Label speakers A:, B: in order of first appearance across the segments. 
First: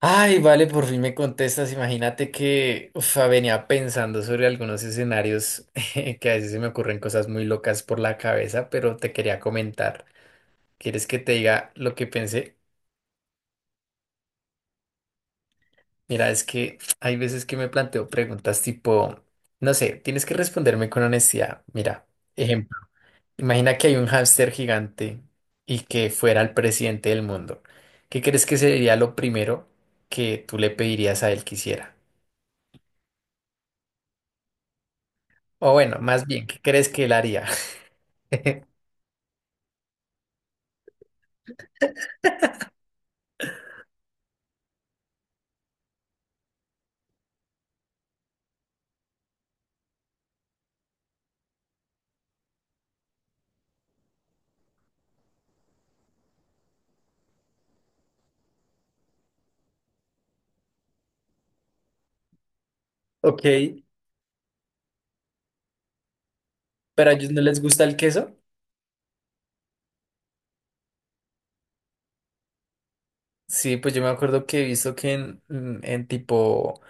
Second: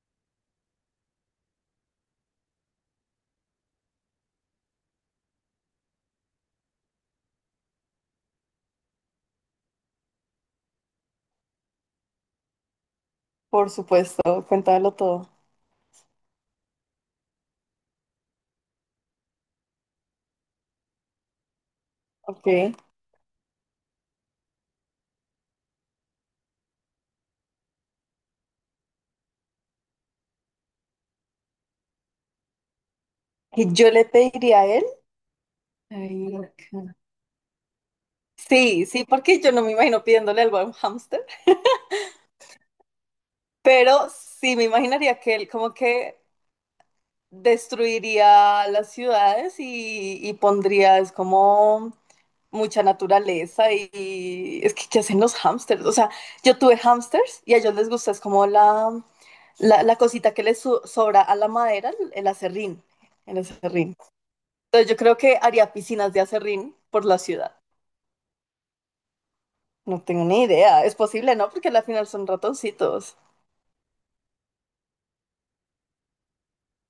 A: Ay, vale, por fin me contestas. Imagínate que uf, venía pensando sobre algunos escenarios que a veces se me ocurren cosas muy locas por la cabeza, pero te quería comentar. ¿Quieres que te diga lo que pensé?
B: Por supuesto, cuéntalo todo.
A: Mira, es que hay veces que me planteo preguntas tipo, no sé, tienes que responderme con honestidad. Mira,
B: Ok.
A: ejemplo, imagina que hay un hámster gigante y que fuera el presidente del mundo. ¿Qué crees que sería lo primero que tú le pedirías a él que hiciera?
B: Y yo le pediría a él.
A: O bueno, más
B: Ay,
A: bien, ¿qué crees
B: ok.
A: que él haría?
B: Sí, sí, porque yo no me imagino pidiéndole algo a un hámster, pero sí me imaginaría que él como que destruiría las ciudades y pondría, es como mucha naturaleza y es que ¿qué hacen los hámsters? O sea, yo tuve hámsters y a ellos les gusta, es como la cosita que les sobra a la madera, el acerrín, el
A: Ok,
B: acerrín. Entonces yo creo que haría piscinas de acerrín por
A: pero a
B: la
A: ellos no
B: ciudad.
A: les gusta el queso.
B: No tengo ni idea. Es posible, ¿no? Porque al final son ratoncitos.
A: Sí, pues yo me acuerdo que he visto que en tipo,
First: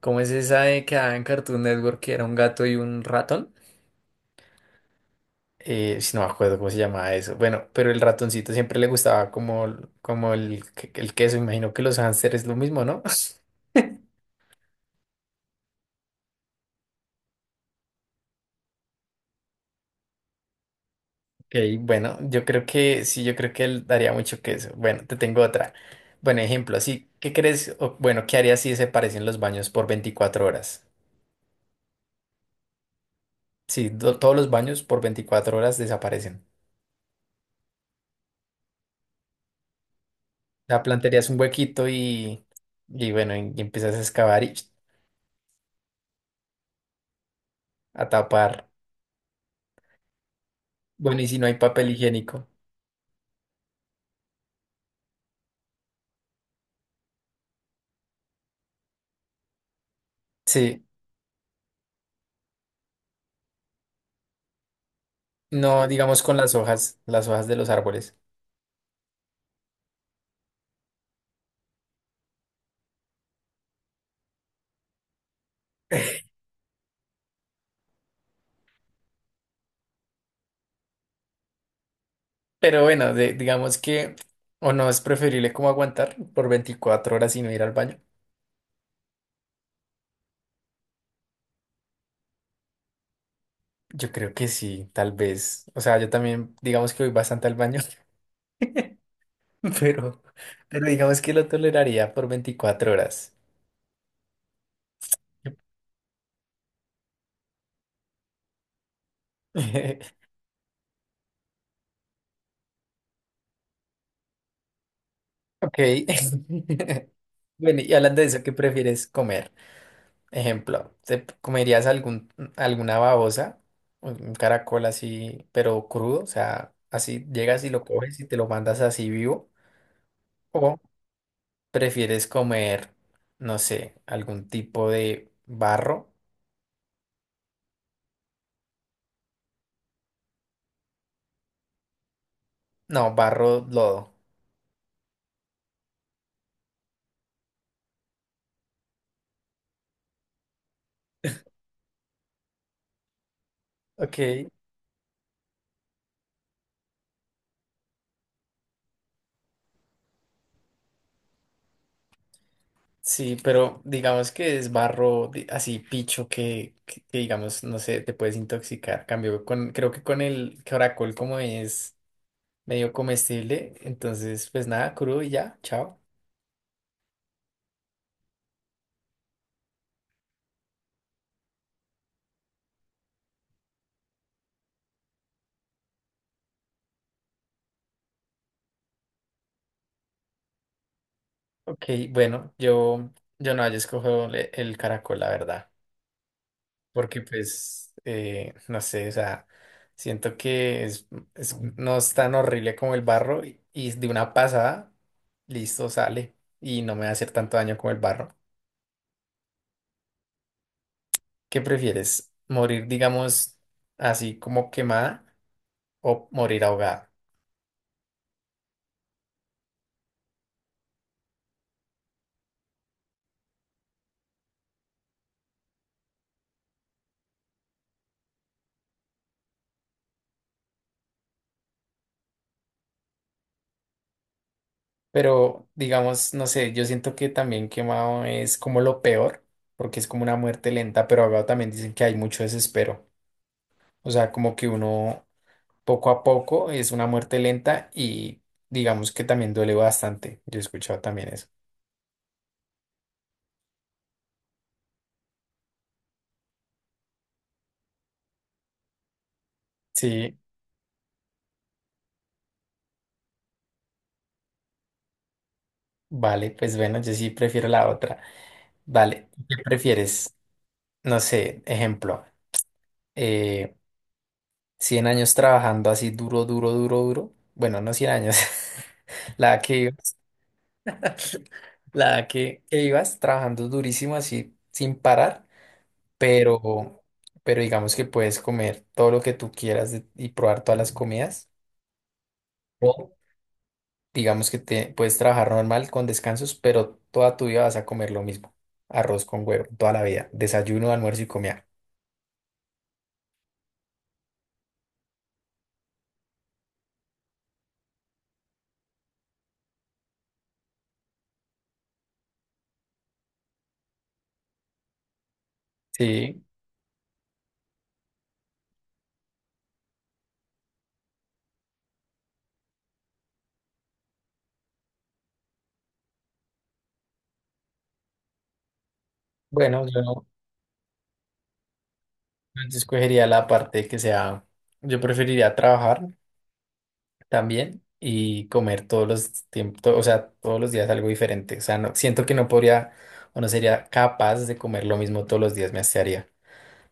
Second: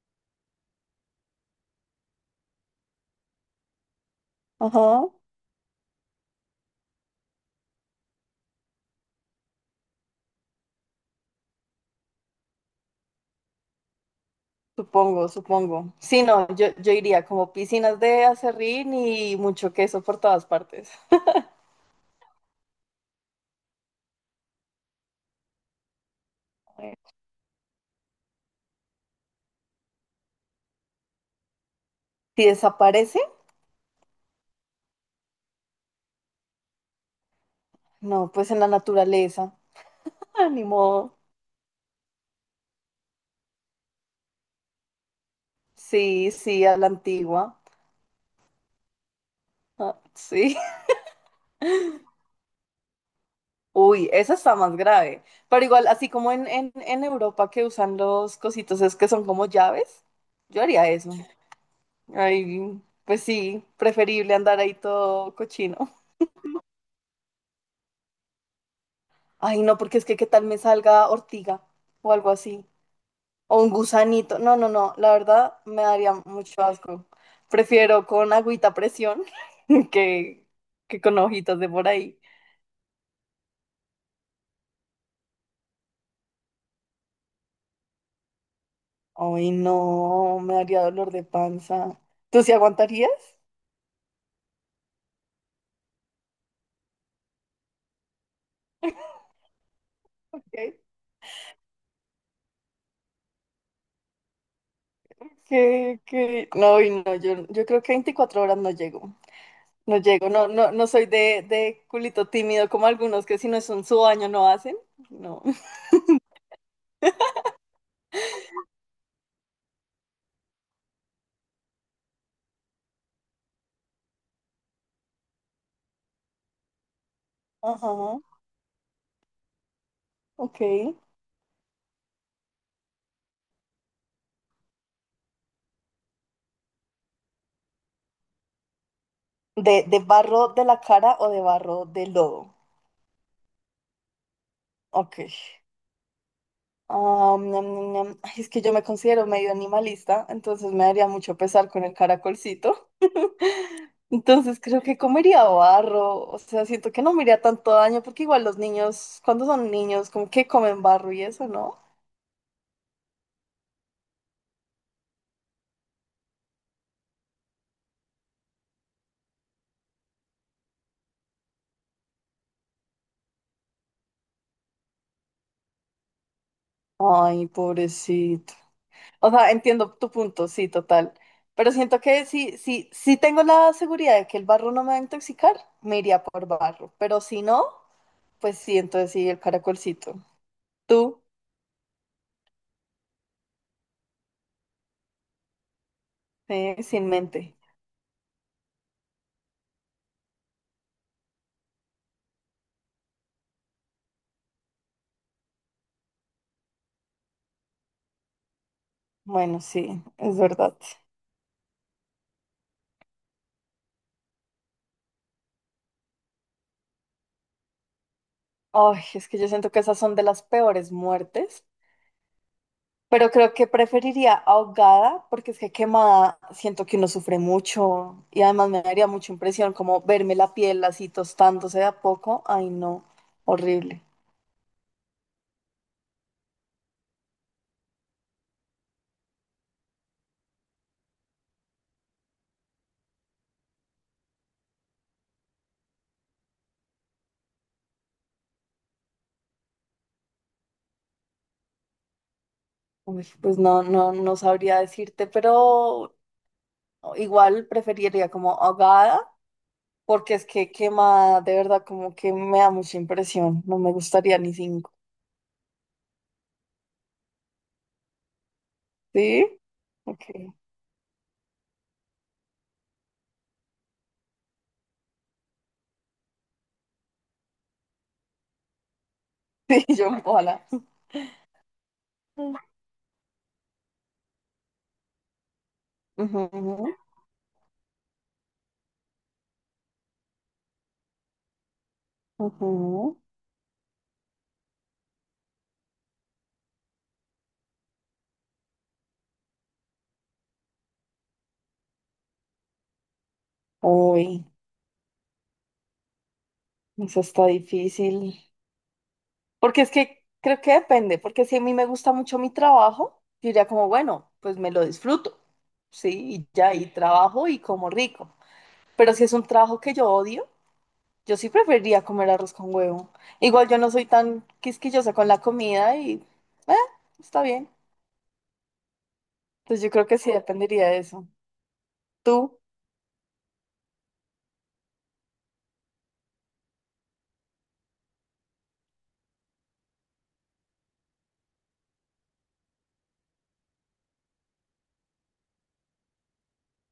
A: ¿cómo es esa de que daba en Cartoon Network que era un gato y un ratón?
B: Ajá.
A: Si no me acuerdo cómo se llamaba eso. Bueno, pero el ratoncito siempre le gustaba como el queso. Imagino que los hámsters es lo mismo, ¿no?
B: Supongo, supongo. Sí, no, yo iría como piscinas de acerrín y mucho queso por todas partes.
A: Ok, bueno, yo creo que sí, yo creo que él daría mucho queso. Bueno, te tengo otra. Bueno, ejemplo, así, ¿qué crees? O, bueno, ¿qué harías si desaparecen los baños por 24 horas?
B: Si desaparece,
A: Sí, todos los baños por 24 horas desaparecen.
B: no, pues en la naturaleza. Ah, ni
A: La
B: modo.
A: plantearías un huequito y bueno, y empiezas a excavar y
B: Sí, sí, a la antigua.
A: a tapar.
B: Ah, sí.
A: Bueno, y si no hay papel higiénico.
B: Uy, esa está más grave. Pero igual, así como en, en Europa que usan los cositos, es que son como llaves, yo
A: Sí,
B: haría eso. Ay, pues sí, preferible andar ahí todo cochino.
A: no, digamos con las hojas de los árboles.
B: Ay, no, porque es que qué tal me salga ortiga o algo así. O un gusanito. No, no, no, la verdad me daría mucho asco. Prefiero con agüita a presión que, que con hojitas de por ahí.
A: Pero bueno, digamos que, o no es preferible como aguantar por 24 horas y no ir al baño.
B: Ay, no, me daría dolor de panza. ¿Tú sí aguantarías?
A: Yo creo que sí, tal vez. O sea, yo también, digamos que voy bastante al baño, pero,
B: ¿Qué?
A: pero digamos que lo toleraría por 24 horas.
B: ¿Qué? No, y no, yo creo que 24 horas no llego. No llego, no, no, no soy de, culito tímido como algunos que si no es un su baño no hacen. No.
A: Ok. Bueno, y hablando de eso, ¿qué prefieres comer? Ejemplo, ¿te comerías algún, alguna babosa, un caracol así, pero crudo? O sea, así llegas y lo
B: Ajá,
A: coges y te lo mandas así vivo.
B: ok.
A: ¿O prefieres comer, no sé, algún tipo de barro?
B: ¿De, barro de la cara o de barro de lodo?
A: No, barro, lodo.
B: Ok. Am, ñam, ñam, ñam. Ay, es que yo me considero medio animalista, entonces me daría mucho pesar con el caracolcito.
A: Ok,
B: Entonces creo que comería barro, o sea, siento que no me haría tanto daño porque igual los niños, cuando son niños, como que comen barro y eso, ¿no?
A: sí, pero digamos que es barro así picho que digamos, no sé, te puedes intoxicar. Cambio creo que con el caracol como es medio comestible, entonces pues nada, crudo y ya, chao.
B: Ay, pobrecito. O sea, entiendo tu punto, sí, total. Pero siento que si, si, si tengo la seguridad de que el barro no me va a intoxicar, me iría por barro. Pero si no, pues sí, entonces sí, el caracolcito. Tú,
A: Ok, bueno, yo no, yo escojo el caracol, la verdad,
B: sin
A: porque
B: mente.
A: pues, no sé, o sea, siento que no es tan horrible como el barro y de una pasada, listo, sale y no me va a hacer tanto daño como el barro.
B: Bueno, sí, es verdad.
A: ¿Qué prefieres? ¿Morir, digamos, así como quemada o morir ahogada?
B: Ay, es que yo siento que esas son de las peores muertes. Pero creo que preferiría ahogada, porque es que quemada siento que uno sufre mucho. Y además me daría mucha impresión como verme la piel así tostándose de a poco. Ay, no, horrible.
A: Pero, digamos, no sé, yo siento que también quemado es como lo peor, porque es como una muerte lenta, pero ahogado también dicen que hay mucho desespero. O sea, como que uno poco a poco es una muerte lenta y digamos que también duele bastante. Yo he escuchado también eso.
B: Uy, pues no, no, no sabría decirte, pero igual preferiría como ahogada, porque
A: Sí,
B: es que quema de verdad, como que me da mucha impresión. No me gustaría ni cinco.
A: vale, pues bueno, yo sí prefiero la otra. Vale, ¿qué
B: ¿Sí? Ok.
A: prefieres? No sé, ejemplo. eh, 100 años trabajando así duro, duro, duro, duro. Bueno, no 100 años. La que
B: Sí, yo
A: ibas,
B: ojalá.
A: la que ibas trabajando durísimo así sin parar,
B: Ujú,
A: pero, pero digamos que puedes comer todo lo que tú quieras y probar todas las comidas. O
B: ujú.
A: digamos que te puedes trabajar normal con descansos, pero toda tu vida vas a comer lo mismo. Arroz con huevo, toda la vida. Desayuno, almuerzo y comida.
B: Uy, eso está difícil. Porque es que creo que depende, porque si a mí me gusta mucho mi trabajo, yo diría como, bueno, pues me lo disfruto, sí,
A: Sí,
B: y ya, y trabajo y como rico. Pero si es un trabajo que yo odio, yo sí preferiría comer arroz con huevo. Igual yo no soy tan quisquillosa con la comida y eh, está bien. Entonces
A: bueno,
B: yo
A: yo,
B: creo que
A: no,
B: sí dependería de eso. ¿Tú?
A: yo escogería la parte que sea, yo preferiría trabajar también y comer todos los tiempos, o sea, todos los días algo diferente. O sea, no, siento que no podría o no sería capaz de comer lo mismo todos los días, me hastiaría.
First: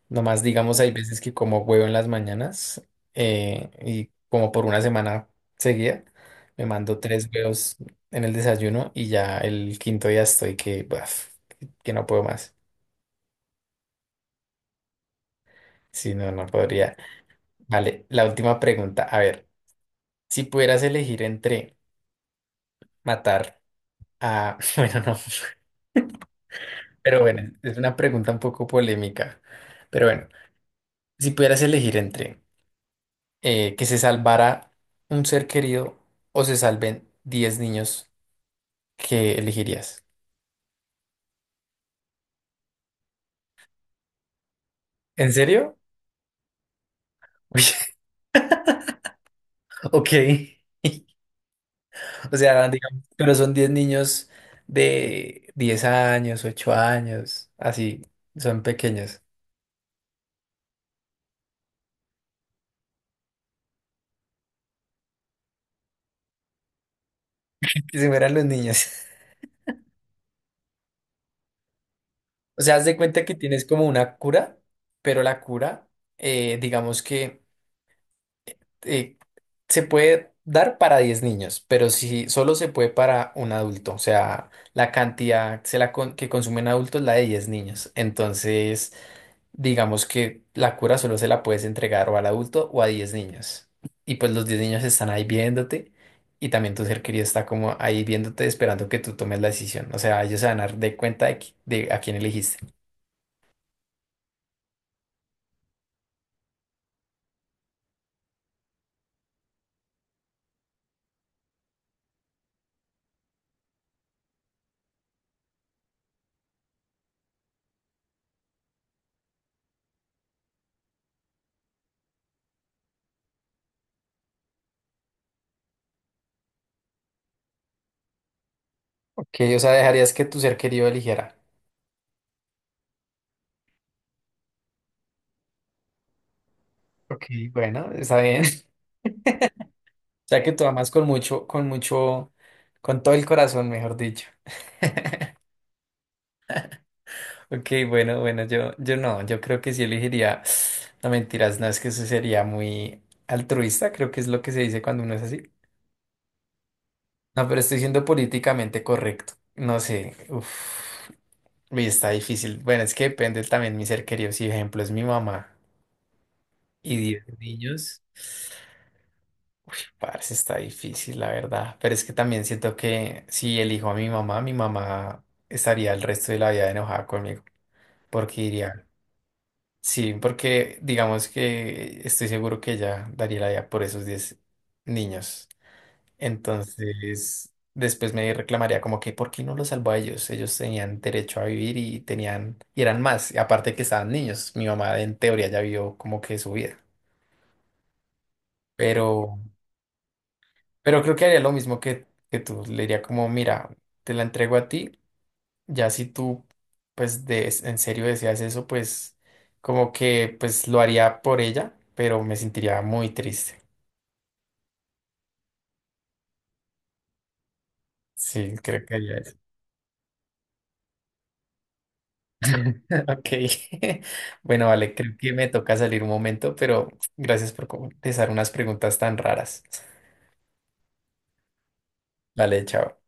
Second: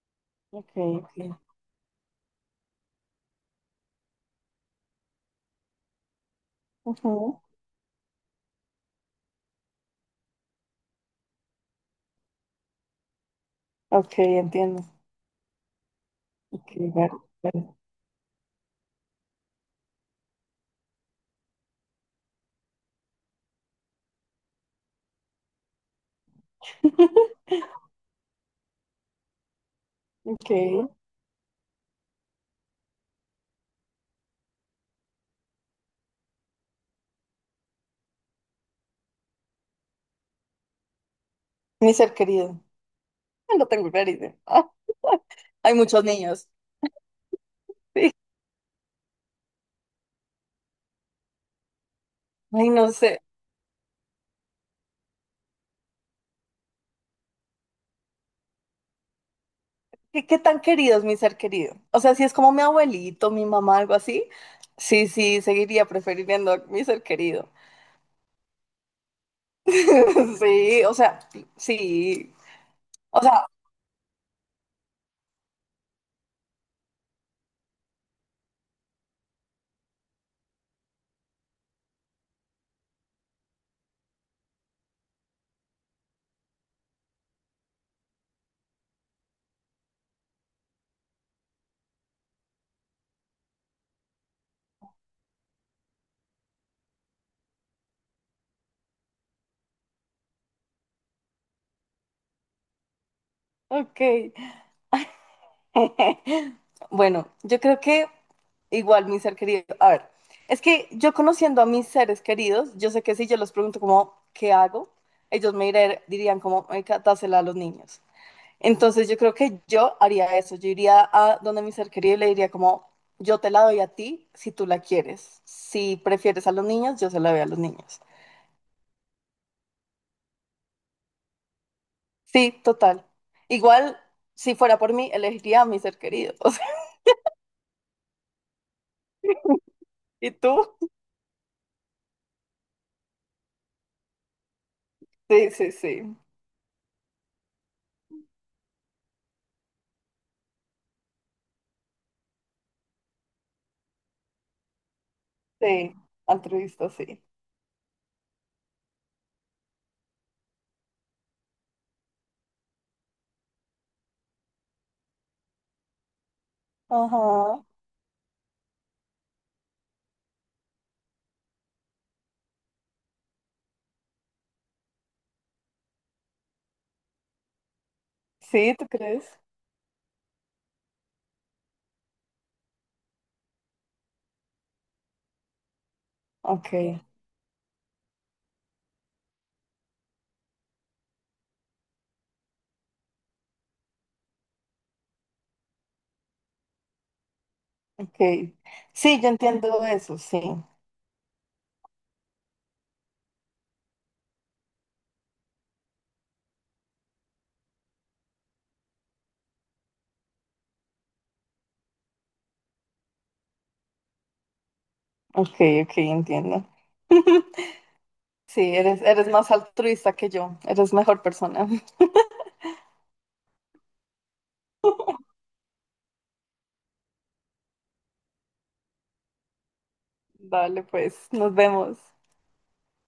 A: Nomás,
B: Ok,
A: digamos, hay veces que
B: ok.
A: como huevo en las mañanas y como por una semana seguida, me mando tres
B: Ujú.
A: huevos en el desayuno y ya el quinto día estoy que, baf, que no puedo más.
B: Ok, entiendo.
A: Si no, no
B: Ok,
A: podría.
B: ver- ver.
A: Vale, la última pregunta. A ver, si pudieras elegir entre matar a... Bueno, no. Pero bueno, es una pregunta un poco polémica. Pero bueno,
B: Ok.
A: si pudieras elegir entre que se salvara un ser querido o se salven 10 niños, ¿qué elegirías?
B: Mi ser querido. No tengo clarísimo. Ah,
A: ¿En
B: hay
A: serio?
B: muchos niños.
A: Uy,
B: Sí.
A: ok. O sea,
B: Ay, no
A: digamos,
B: sé.
A: pero son 10 niños de 10 años, 8 años, así, son pequeños.
B: ¿Qué, qué tan querido es mi ser querido? O sea, si es como mi abuelito, mi mamá, algo así, sí, sí, seguiría prefiriendo a mi ser querido.
A: Que se mueran los niños.
B: Sí, o sea, sí.
A: O sea, haz de
B: O
A: cuenta que
B: sea,
A: tienes como una cura, pero la cura, digamos que eh, se puede dar para 10 niños, pero si solo se puede para un adulto, o sea, la cantidad se la que consumen adultos es la de 10 niños. Entonces, digamos que la cura solo se la puedes entregar o al adulto o a 10 niños. Y pues los 10 niños están ahí viéndote y también tu ser querido está como ahí viéndote esperando que tú tomes la decisión. O sea, ellos se van a dar de cuenta de, de a quién elegiste.
B: ok. Bueno, yo creo que igual mi ser querido. A ver, es que yo conociendo a mis seres queridos, yo sé que si yo les pregunto como, ¿qué hago? Ellos me dirían como, "Marica, dásela a los niños". Entonces yo creo que yo haría eso. Yo iría a donde mi ser querido y le diría como, yo te la doy a ti si tú la quieres. Si prefieres a los niños, yo se la doy a los niños.
A: Ok, o sea, dejarías que tu ser querido eligiera.
B: Sí, total. Igual, si fuera por mí, elegiría a mi ser querido. O sea,
A: Ok, bueno, está bien.
B: ¿y
A: Sea
B: tú?
A: que tú amas con mucho, con mucho, con todo el corazón, mejor dicho.
B: Sí, sí, sí.
A: Ok, bueno, bueno, yo no, yo creo que sí elegiría, no mentiras, no es que eso sería muy altruista, creo que es lo que se dice cuando uno es así.
B: Sí, altruista, sí.
A: No, pero estoy siendo políticamente correcto, no sé, uff, y está difícil. Bueno, es que depende también mi ser querido, si ejemplo es mi mamá y 10
B: Ajá.
A: niños. Parce, está difícil, la verdad. Pero es que también siento que si elijo a mi mamá estaría el resto de la vida enojada conmigo. Porque
B: Sí,
A: diría,
B: ¿tú crees?
A: sí, porque digamos que estoy seguro que ella daría la vida por esos 10 niños.
B: Ok,
A: Entonces, después me reclamaría como que, ¿por qué no los salvó a ellos? Ellos tenían derecho a vivir y tenían, y eran más. Y aparte que estaban niños, mi mamá en teoría ya vio como que su vida.
B: ok. Sí, yo
A: Pero...
B: entiendo eso, sí.
A: Pero creo que haría lo mismo que tú. Le diría como, mira, te la entrego a ti. Ya si tú, pues, en serio deseas eso, pues, como que, pues, lo haría por ella, pero me sentiría muy triste.
B: Ok, ok, entiendo.
A: Sí,
B: Sí,
A: creo que haría
B: eres
A: eso.
B: más altruista que yo. Eres mejor persona.
A: Ok. Bueno, vale, creo que me toca salir un momento, pero gracias por contestar unas preguntas tan raras.
B: Dale, pues, nos vemos.
A: Vale, chao.